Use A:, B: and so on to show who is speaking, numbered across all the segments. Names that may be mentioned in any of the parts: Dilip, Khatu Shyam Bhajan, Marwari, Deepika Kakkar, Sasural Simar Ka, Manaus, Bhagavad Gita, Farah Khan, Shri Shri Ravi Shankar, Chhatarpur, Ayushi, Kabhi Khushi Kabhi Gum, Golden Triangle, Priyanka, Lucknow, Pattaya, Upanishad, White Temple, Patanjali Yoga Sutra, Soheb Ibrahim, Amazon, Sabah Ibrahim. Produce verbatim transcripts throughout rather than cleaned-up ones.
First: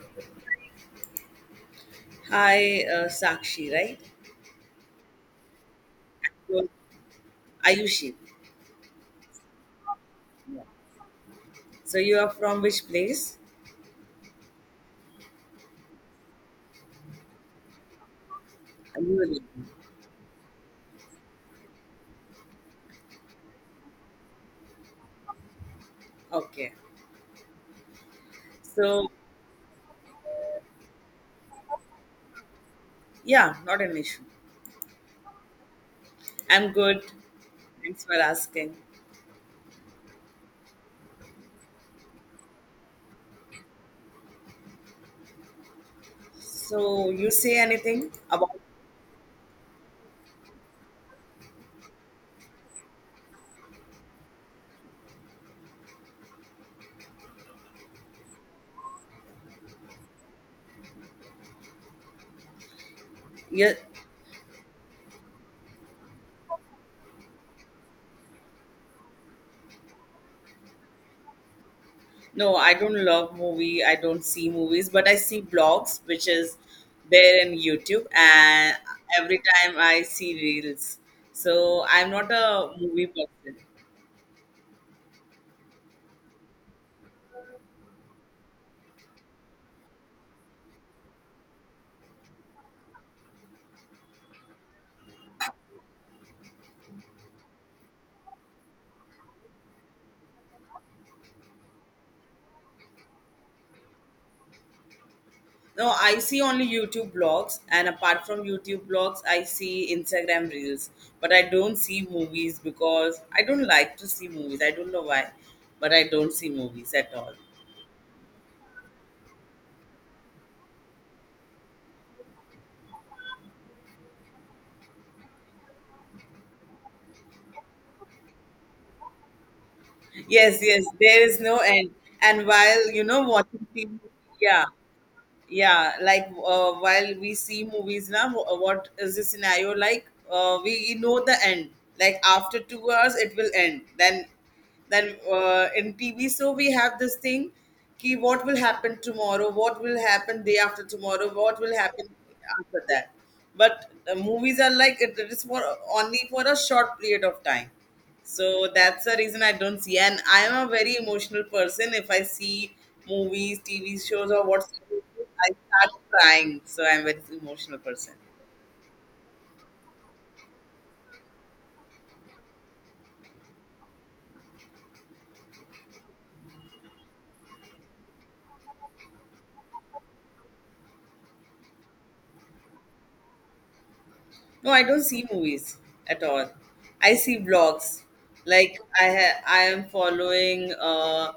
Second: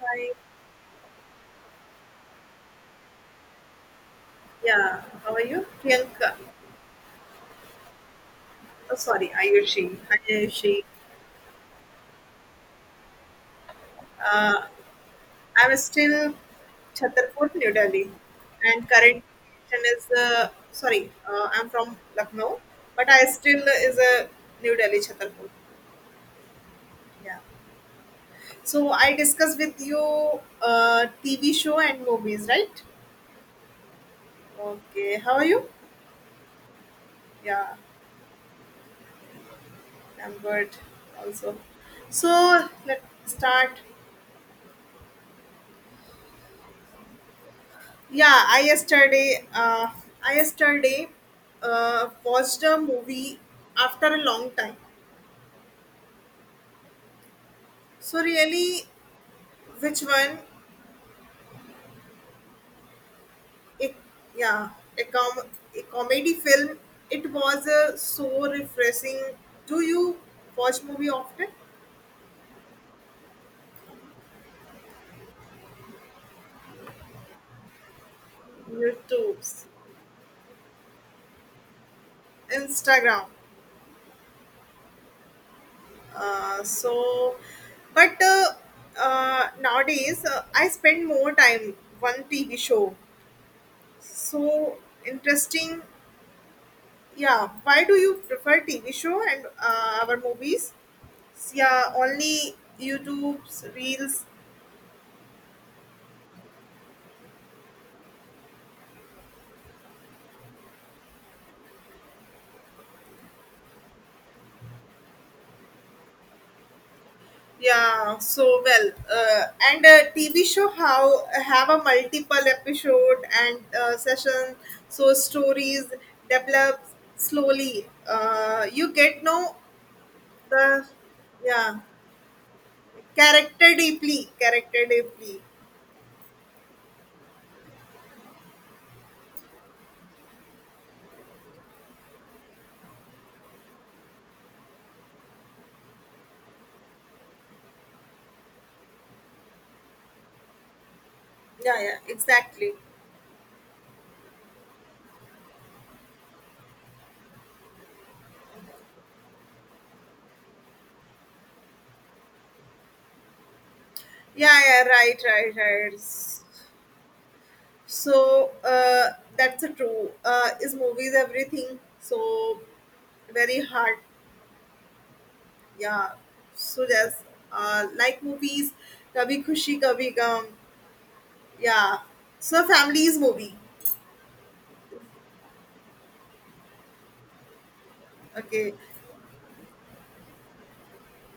A: Hi.
B: Hi, uh, Sakshi, right?
A: Yeah. How are you, Priyanka?
B: You- Ayushi.
A: Oh, sorry, Ayushi. Hi, Ayushi.
B: So you are from which place?
A: Uh, I'm still Chhatarpur, New Delhi, and current
B: Ayuri.
A: location is, uh, sorry. Uh, I'm from Lucknow, but I still is a New Delhi Chhatarpur.
B: Okay.
A: Yeah. So
B: So
A: I discussed with you, uh, T V show and movies, right?
B: yeah, not an issue.
A: Okay. How are you?
B: I'm good.
A: Yeah,
B: Thanks for asking.
A: I'm good. Also, so let's start.
B: So you say anything
A: Yeah,
B: about
A: I yesterday, uh, I yesterday uh, watched a movie after a long time. So really, which one?
B: yeah?
A: It, yeah, a com a comedy film. It was, uh, so refreshing. Do you watch movie often?
B: No, I don't love movie. I don't see movies, but I see blogs, which is there in YouTube, and every
A: YouTube,
B: time I see reels. So I'm not a movie
A: Instagram.
B: person.
A: Uh, so, but uh, uh, nowadays, uh, I spend more time one T V show. So interesting. Yeah, why do you prefer T V show and, uh, our movies? Yeah, only YouTube's reels.
B: No, I see only YouTube blogs, and apart from YouTube blogs, I see Instagram reels. But I don't see movies because I don't like to see movies. I don't know why, but I don't see movies at all.
A: Yeah, so well. Uh, and, uh, T V show how have a multiple episode and, uh, session, so stories develop slowly. Uh, you get know
B: Yes, yes,
A: the,
B: there is no
A: yeah,
B: end. And while you know watching
A: character
B: T V,
A: deeply,
B: yeah,
A: character deeply.
B: yeah, like uh, while we see movies now, wh- what is the scenario like? Uh, we know the end, like after two hours it will end, then then uh, in TV, so we have this thing ki what will happen tomorrow, what will happen day after tomorrow, what will
A: Yeah, yeah,
B: happen
A: exactly.
B: after that. But uh, movies are like, it, it is for only for a short period of time, so that's the reason I don't see. And I am a very emotional person. If I see movies, T V shows, or
A: Yeah,
B: what's,
A: yeah, right,
B: I
A: right, right.
B: start crying. So I'm a very emotional person.
A: So, uh, that's a true. Uh, is movies everything? So very hard. Yeah. So yes, uh, like movies, Kabhi Khushi Kabhi Gum. Yeah. So families movie.
B: No, I don't see movies at all. I see vlogs.
A: Okay.
B: Like I ha- I am following. Uh,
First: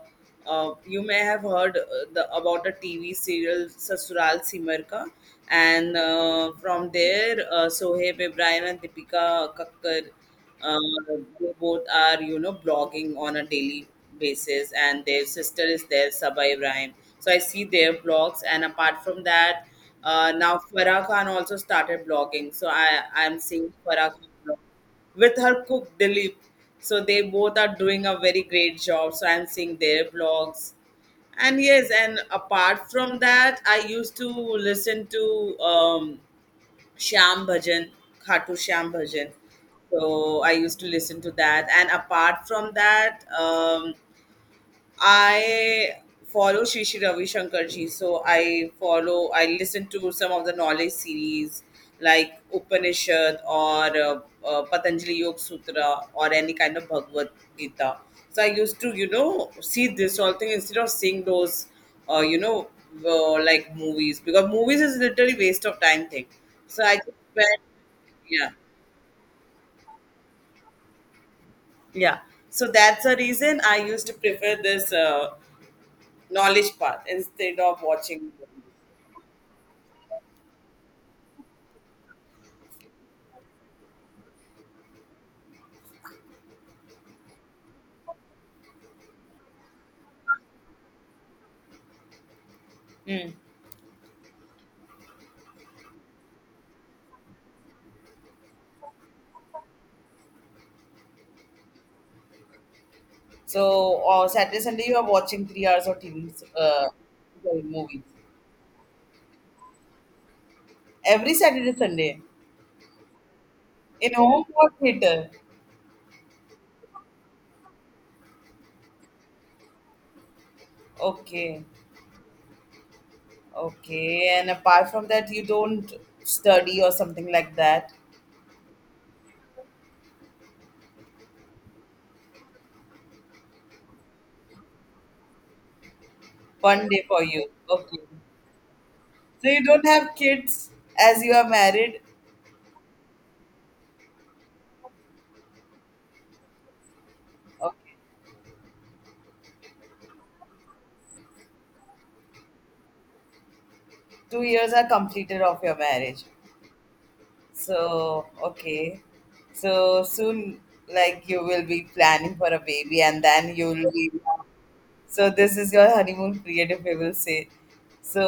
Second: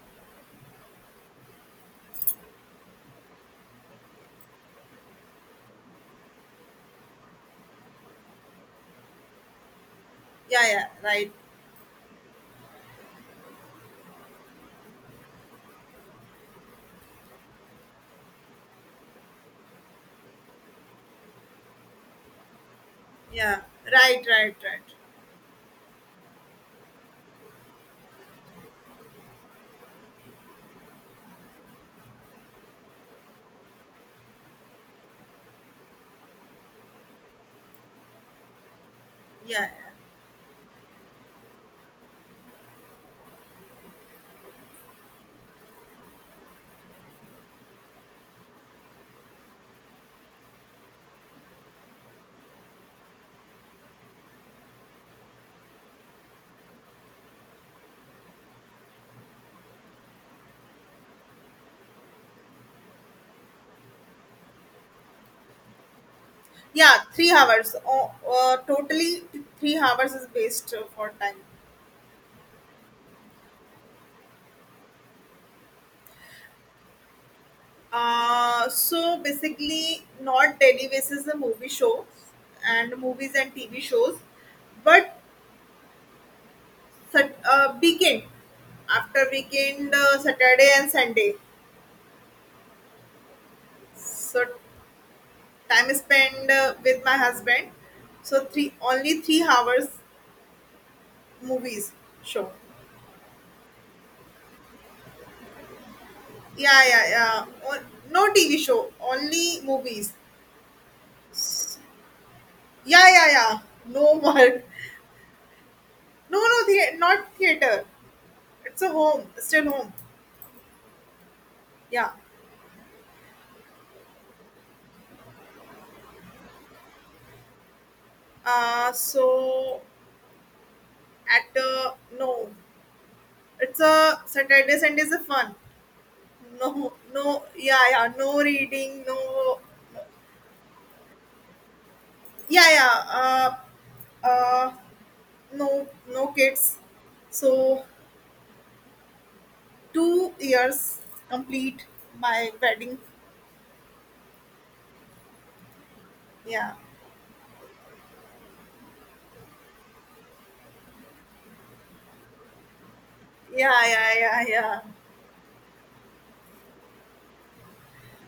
B: uh, You may have heard uh, the about a T V serial Sasural Simar Ka, and uh, from there, uh, Soheb Ibrahim and Deepika Kakkar,
A: Yeah. Yeah.
B: uh,
A: Right.
B: they both are, you know, blogging on a daily basis, and their sister is there, Sabah Ibrahim. So I see their blogs, and apart from that. Uh, now Farah Khan also started blogging, so I I'm
A: Yeah.
B: seeing Farah
A: Right.
B: Khan
A: Right.
B: blog
A: Right.
B: with her cook Dilip. So they both are doing a very great job. So I'm seeing their blogs, and yes, and apart from that, I used to listen to um, Shyam Bhajan, Khatu Shyam Bhajan.
A: Yeah.
B: So I used to listen to that, and apart from that. Um, I follow Shri Shri Ravi Shankar ji, so I follow, I listen to some of the knowledge series like Upanishad or uh, uh, Patanjali Yoga Sutra or any kind of Bhagavad Gita. So I used to, you know, see this all thing instead of seeing those, uh, you know, uh, like movies, because movies is literally waste of time thing. So I
A: Yeah.
B: just
A: Three
B: spent,
A: hours. Oh,
B: yeah,
A: uh, totally, th- three hours is waste, uh, for time.
B: yeah. So that's the reason I used to prefer this uh, knowledge path instead of watching.
A: Uh, so basically, not televises the movie show and movies and T V shows, but sat- uh, weekend after weekend, uh, Saturday and Sunday.
B: Mm.
A: So time is spent, uh, with my husband. So three only three hours movies show.
B: So uh, Saturday Sunday you are watching three hours of T V,
A: Yeah,
B: uh,
A: yeah, yeah.
B: sorry,
A: On-
B: movies
A: No T V show, only movies.
B: every Saturday
A: S-
B: Sunday
A: Yeah, yeah, yeah.
B: in
A: No
B: home
A: work.
B: or theater.
A: No, no, the- not theater. It's a home, still home.
B: Okay,
A: Yeah.
B: okay. And apart from that, you don't study or something like that.
A: Uh, so at, uh, no, it's a Saturday Sundays are fun.
B: One
A: No,
B: day for
A: no,
B: you.
A: yeah,
B: Okay.
A: yeah, no reading,
B: So
A: no,
B: you don't have kids as you are married.
A: yeah, yeah. Uh, uh, no, no kids. So
B: Okay.
A: two years complete my wedding.
B: Two years are completed of your marriage.
A: Yeah,
B: So okay. So soon, like you will be planning for a baby, and then you
A: yeah,
B: will be.
A: yeah, yeah, yeah,
B: So this is your honeymoon period, if we will say. So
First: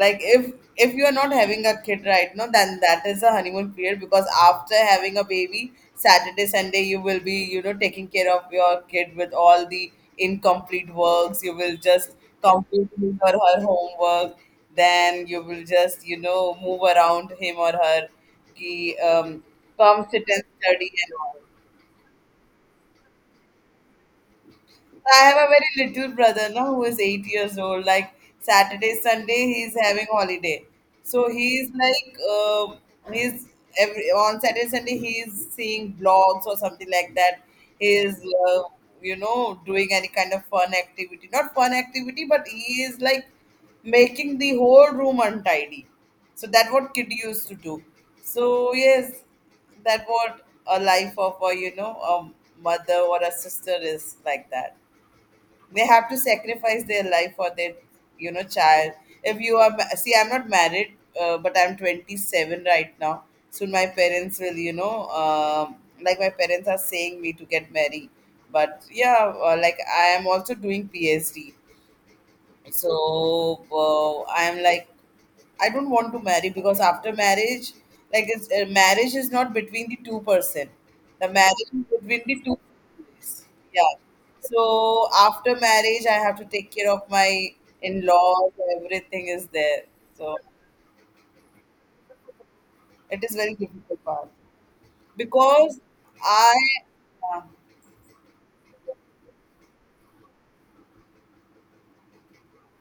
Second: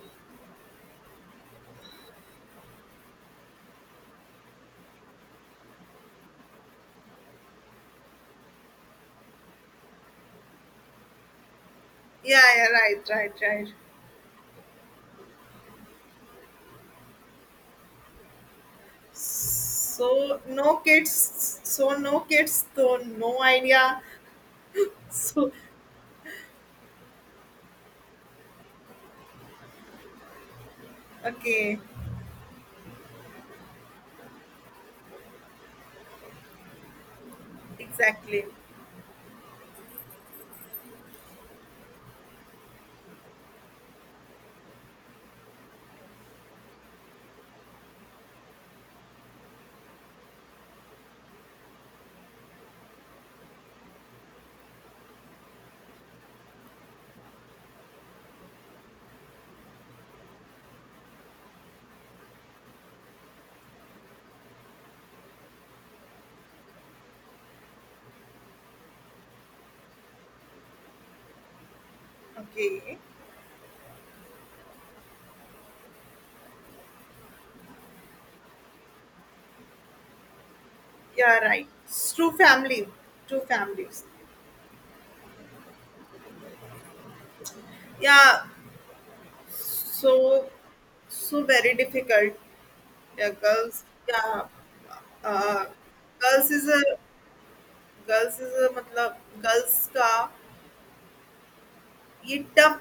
B: like, if if you are not having a kid right now, then that is a honeymoon period, because after having a baby, Saturday Sunday you will be, you know, taking care of your kid. With all the incomplete works you will just
A: yeah, yeah.
B: complete
A: Right,
B: his
A: right,
B: or her
A: right.
B: homework, then you will just, you know, move around him or her. He um, come sit
A: So
B: and
A: no
B: study and
A: kids.
B: all.
A: So no kids. So no idea.
B: I have a
A: So
B: very little brother now who is eight years old. Like Saturday, Sunday, he's having holiday. So he's
A: okay.
B: like, um he's every on Saturday, Sunday, he's seeing blogs or something like that. He's,
A: Exactly.
B: uh, you know, doing any kind of fun activity. Not fun activity, but he is like making the whole room untidy. So that what kid used to do. So yes, that what a life of a, you know, a mother or a sister is like that. They have to sacrifice their life for their, you know, child. If you are ma- see, I'm not married, uh, but I'm twenty-seven right now. Soon my parents will, you know, um, like my parents are saying me to get married, but yeah, uh, like I am also doing P H D.
A: Okay.
B: So uh, I'm like, I don't want to marry, because after marriage, like it's uh, marriage is not between the two person. The
A: Yeah, right.
B: marriage is
A: It's
B: between
A: two
B: the two
A: family, two
B: families. Yeah.
A: families.
B: So after marriage, I have to take care of my
A: Yeah.
B: in-laws. Everything is there. So
A: So, so very difficult.
B: it
A: Yeah,
B: is very
A: girls.
B: difficult part
A: Yeah. Uh,
B: because
A: girls
B: I
A: is a
B: uh,
A: girls is a मतलब girls का ये tough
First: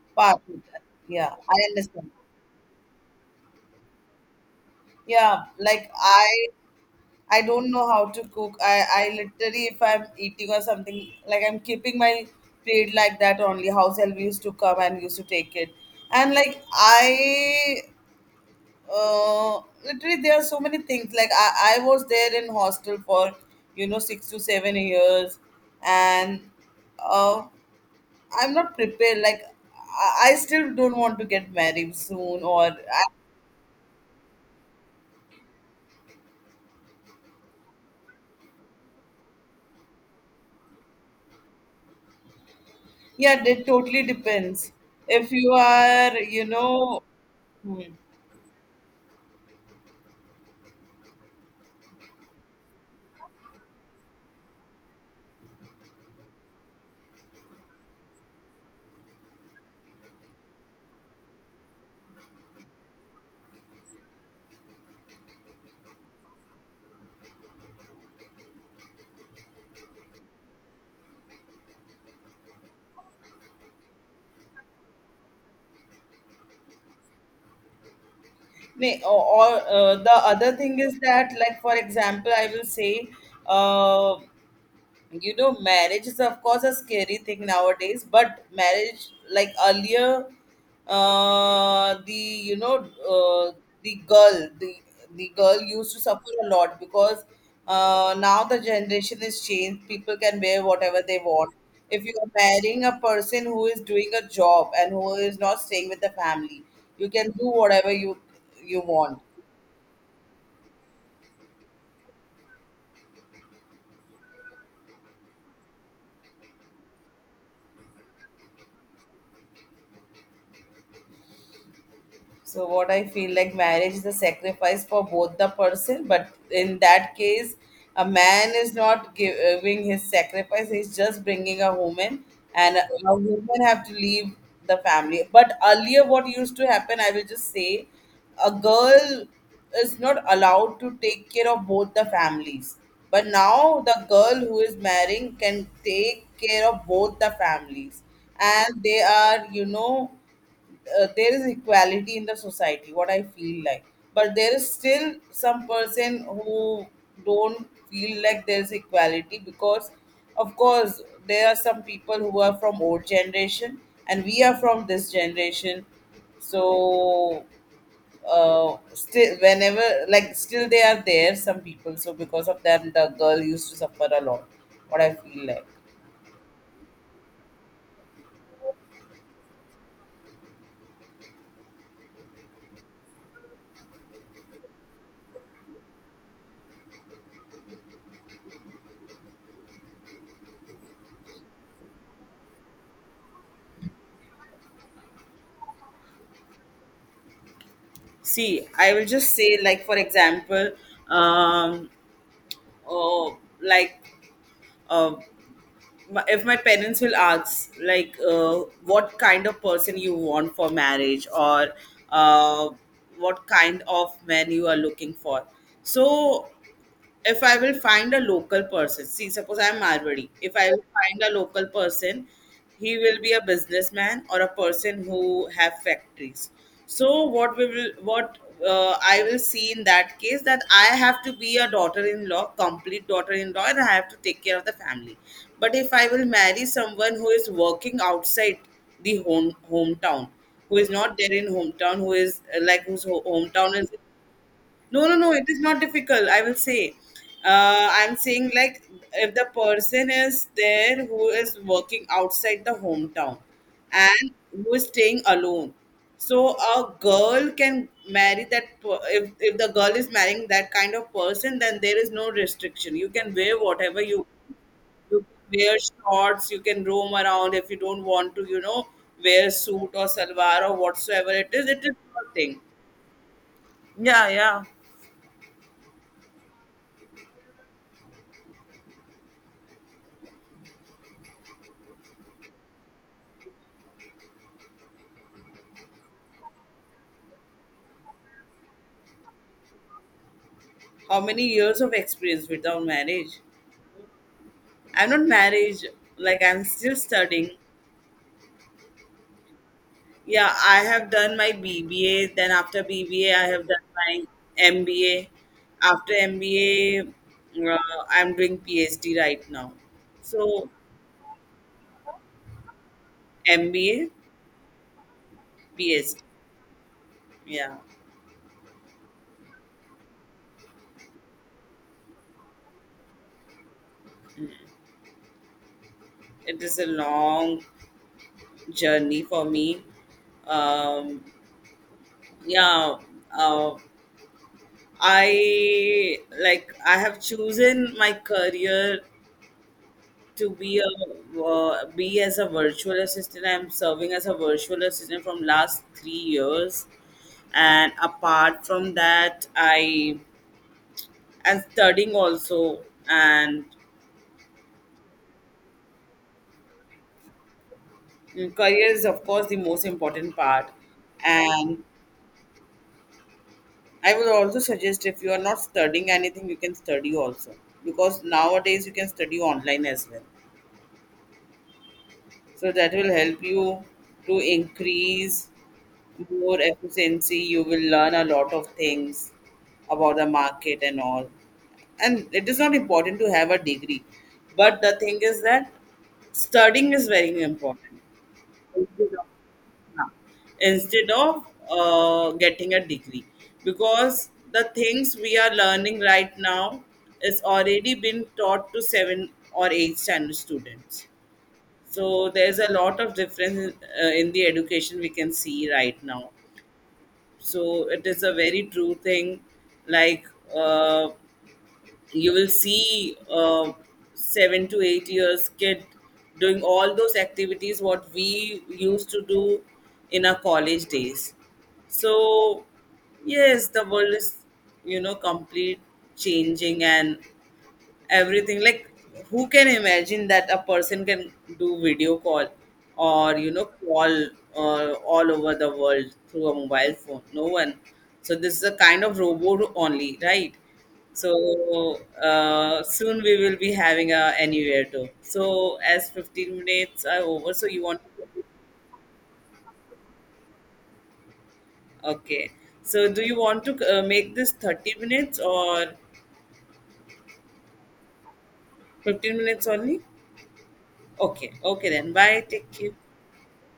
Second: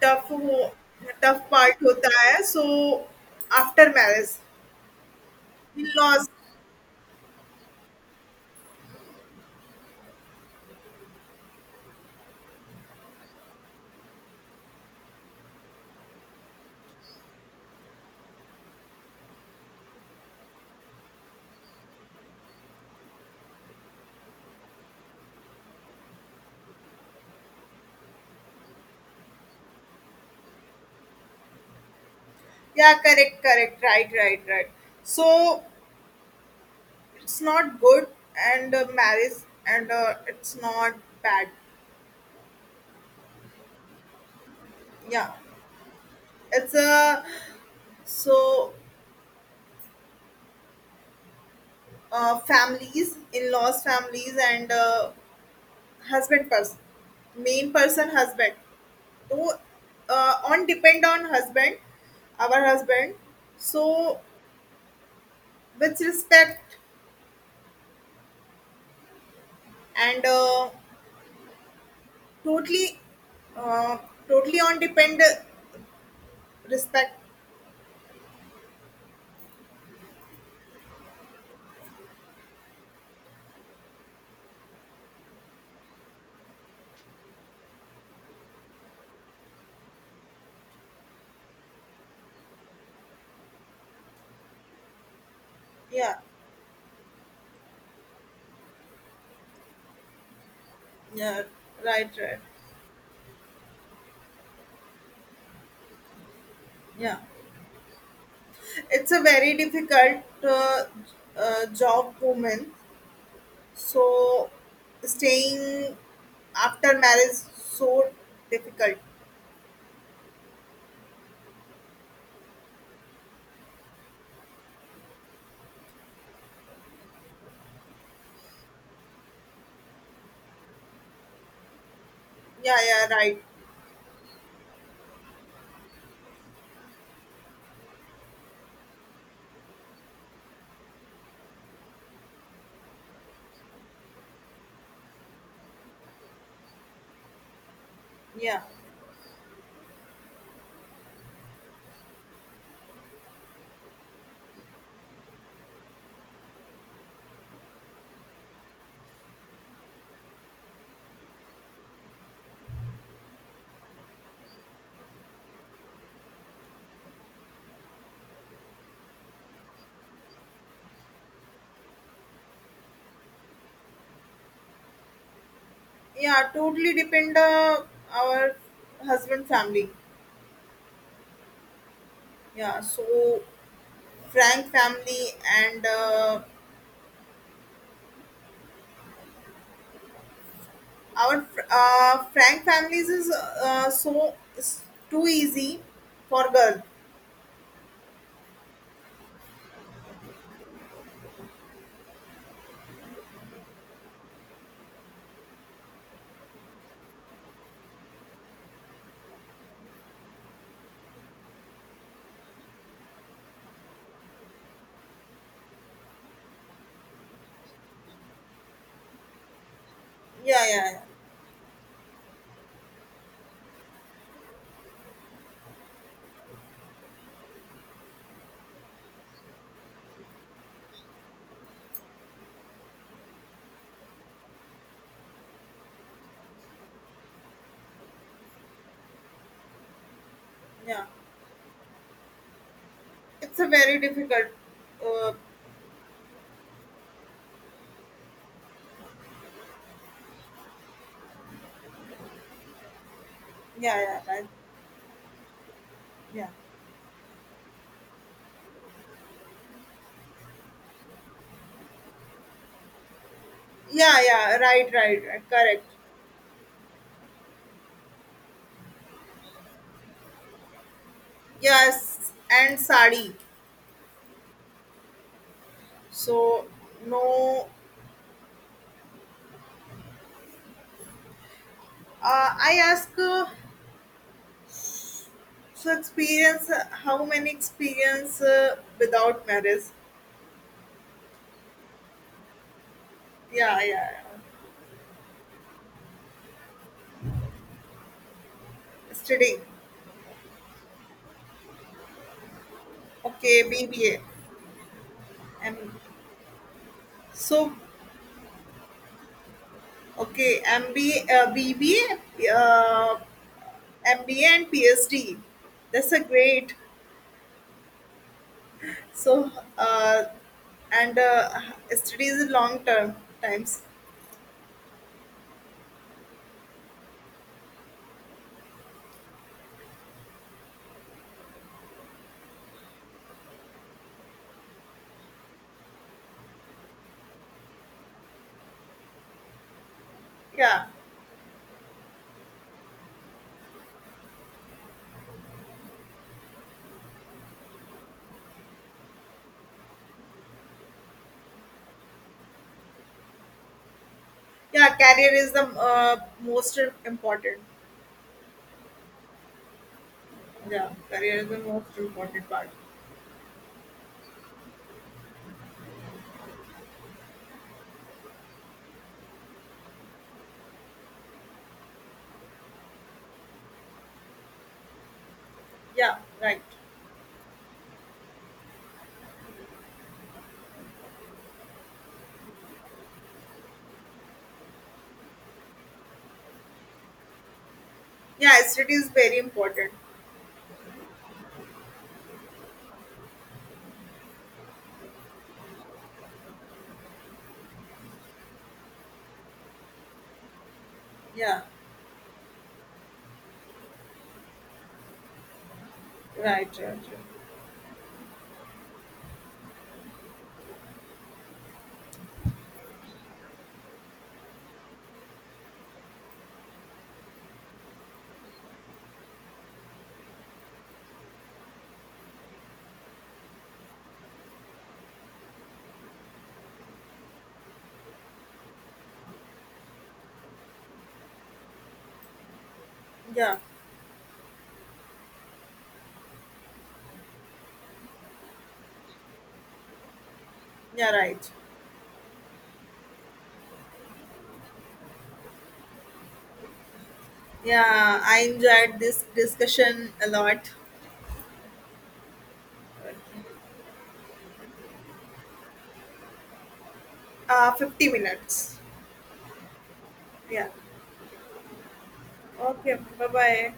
A: tough
B: part.
A: हो
B: Yeah,
A: tough
B: I
A: part
B: understand.
A: होता है. So after marriage,
B: Yeah,
A: in
B: like I
A: laws.
B: I don't know how to cook. I, I literally, if I'm eating or something, like I'm keeping my plate like that only. House help used to come and used to take it. And like, I, uh, literally, there are so many things. Like, I, I was there in hostel for, you know, six to seven years. And uh, I'm not prepared. Like, I, I still don't want to get married soon. Or,
A: Yeah,
B: I,
A: correct, correct. Right, right, right. So it's not good, and, uh, marriage, and, uh, it's not bad,
B: yeah, it totally depends.
A: yeah,
B: If you are, you
A: it's
B: know,
A: a,
B: hmm.
A: so, uh, families, in-laws families, and, uh, husband person, main person husband, so, uh, on depend on husband, our husband, so with respect, and, uh, totally, uh, totally on depend respect,
B: Nay, or, or uh, the other thing is that, like for example, I will say, uh, you know, marriage is of course a scary thing nowadays, but marriage like earlier, uh the, you know, uh, the girl, the the girl used to
A: yeah,
B: suffer a lot, because uh, now the generation is changed, people can wear whatever they
A: yeah,
B: want. If
A: right,
B: you are
A: right,
B: marrying a person who is doing a job and who is not staying with the family, you
A: yeah,
B: can do whatever you you
A: it's
B: want.
A: a very difficult, uh, uh, job woman. So staying after marriage so difficult.
B: So what I feel like marriage is a sacrifice for both the person, but in that case, a man is not giving his sacrifice; he's just bringing a woman, and
A: Yeah,
B: a
A: yeah, right.
B: woman have to leave the family. But earlier, what used to happen, I will just say, a girl is not allowed to take care of both the families. But now the girl who is marrying can take care of both the families,
A: Yeah.
B: and they are, you know, uh, there is equality in the society, what I feel like. But there is still some person who don't feel like there is equality, because of course there are some people who are from old generation, and we are from this generation. So uh, still whenever, like still they are there some people, so because of them the girl used to suffer a lot, what I feel like.
A: Yeah, totally depend, uh, our husband family. Yeah, so Frank family and uh, our fr- uh, Frank families is, uh, so it's too easy for girl.
B: See, I will just say, like for example, um uh, like uh, my- if my parents will ask like, uh, what kind of person you want for marriage, or uh, what kind of man you are looking for. So if I will find a local person, see, suppose I'm Marwari, if
A: Yeah,
B: I
A: yeah,
B: will
A: yeah.
B: find a local person, he will be a businessman or a person who have factories. So what we will, what uh, I will see in that case that I have to be a daughter-in-law, complete daughter-in-law, and I have to take care of the family. But if I will marry someone who is working outside the home hometown, who is
A: Yeah.
B: not there in hometown, who is uh, like whose ho-
A: It's a
B: hometown is,
A: very difficult.
B: no, no, no,
A: Uh,
B: it is not difficult. I will say. Uh, I'm saying, like, if the person is there who is working outside the hometown
A: yeah, yeah,
B: and
A: right.
B: who is staying alone.
A: Yeah.
B: So, a girl can marry that. per- If, if the girl is marrying that kind of person, then there is no restriction. You can wear whatever
A: Yeah,
B: you
A: yeah, right, right,
B: you
A: right,
B: can wear
A: correct.
B: shorts, you can roam around. If you don't want to, you know, wear suit or salwar or whatsoever it is. It is
A: Yes,
B: nothing.
A: and sari.
B: Yeah, yeah.
A: So no, uh, I ask, uh, so experience, uh, how many experience, uh, without marriage?
B: How many years of experience without marriage?
A: Yeah, yeah. Yeah.
B: I'm not married, like I'm still studying.
A: Studying.
B: Yeah, I have done my B B A, then after BBA, I
A: Okay,
B: have done
A: B B A.
B: my M B A.
A: And
B: After M B A,
A: so
B: uh, I'm doing P H D right now.
A: okay,
B: So,
A: MBA, uh, BBA, uh,
B: M B A,
A: M B A and P H D. That's
B: P H D.
A: a great.
B: Yeah,
A: So, uh, and, uh, studies long term times.
B: it is a long journey for me. Um, yeah, uh, I like I have chosen my career to be
A: Yeah.
B: a uh, be as a virtual assistant. I'm serving as a virtual assistant from last three years, and apart from that, I am studying also, and
A: Yeah, career is the, uh, most important.
B: career is of course the most important part.
A: Yeah, career is the
B: And
A: most important part.
B: I would also suggest if you are not studying anything, you can study also, because nowadays you can study online as well. So that will help you to increase
A: Yeah,
B: more
A: right.
B: efficiency. You will learn a lot of things about the market and all. And it is not important to have a degree, but the thing is that studying is very important
A: Yeah,
B: instead
A: study is
B: of,
A: very important.
B: yeah, instead of uh, getting a degree, because the things we are learning right now is already been taught to seven or eight standard students.
A: Yeah,
B: So there's a lot of difference uh, in the education we can see right now.
A: right, right, right.
B: So it is a very true thing. Like uh, you will see uh, seven to eight years kid doing all those activities what we used to do in our college days. So yes, the world is, you know, complete changing and everything. Like, who can imagine that a person can do video call or, you
A: Yeah,
B: know, call uh, all over the world through a mobile phone? No one. So this is a kind of robot only, right?
A: yeah,
B: So
A: right.
B: uh, soon we will be having a anywhere too. So as fifteen minutes are over, so you want
A: Yeah,
B: to,
A: I enjoyed this discussion a lot.
B: okay, so do you want to uh, make this thirty minutes or
A: Uh, fifty minutes.
B: fifteen minutes only?
A: Yeah.
B: Okay, okay, then bye, take care.
A: Okay, bye bye.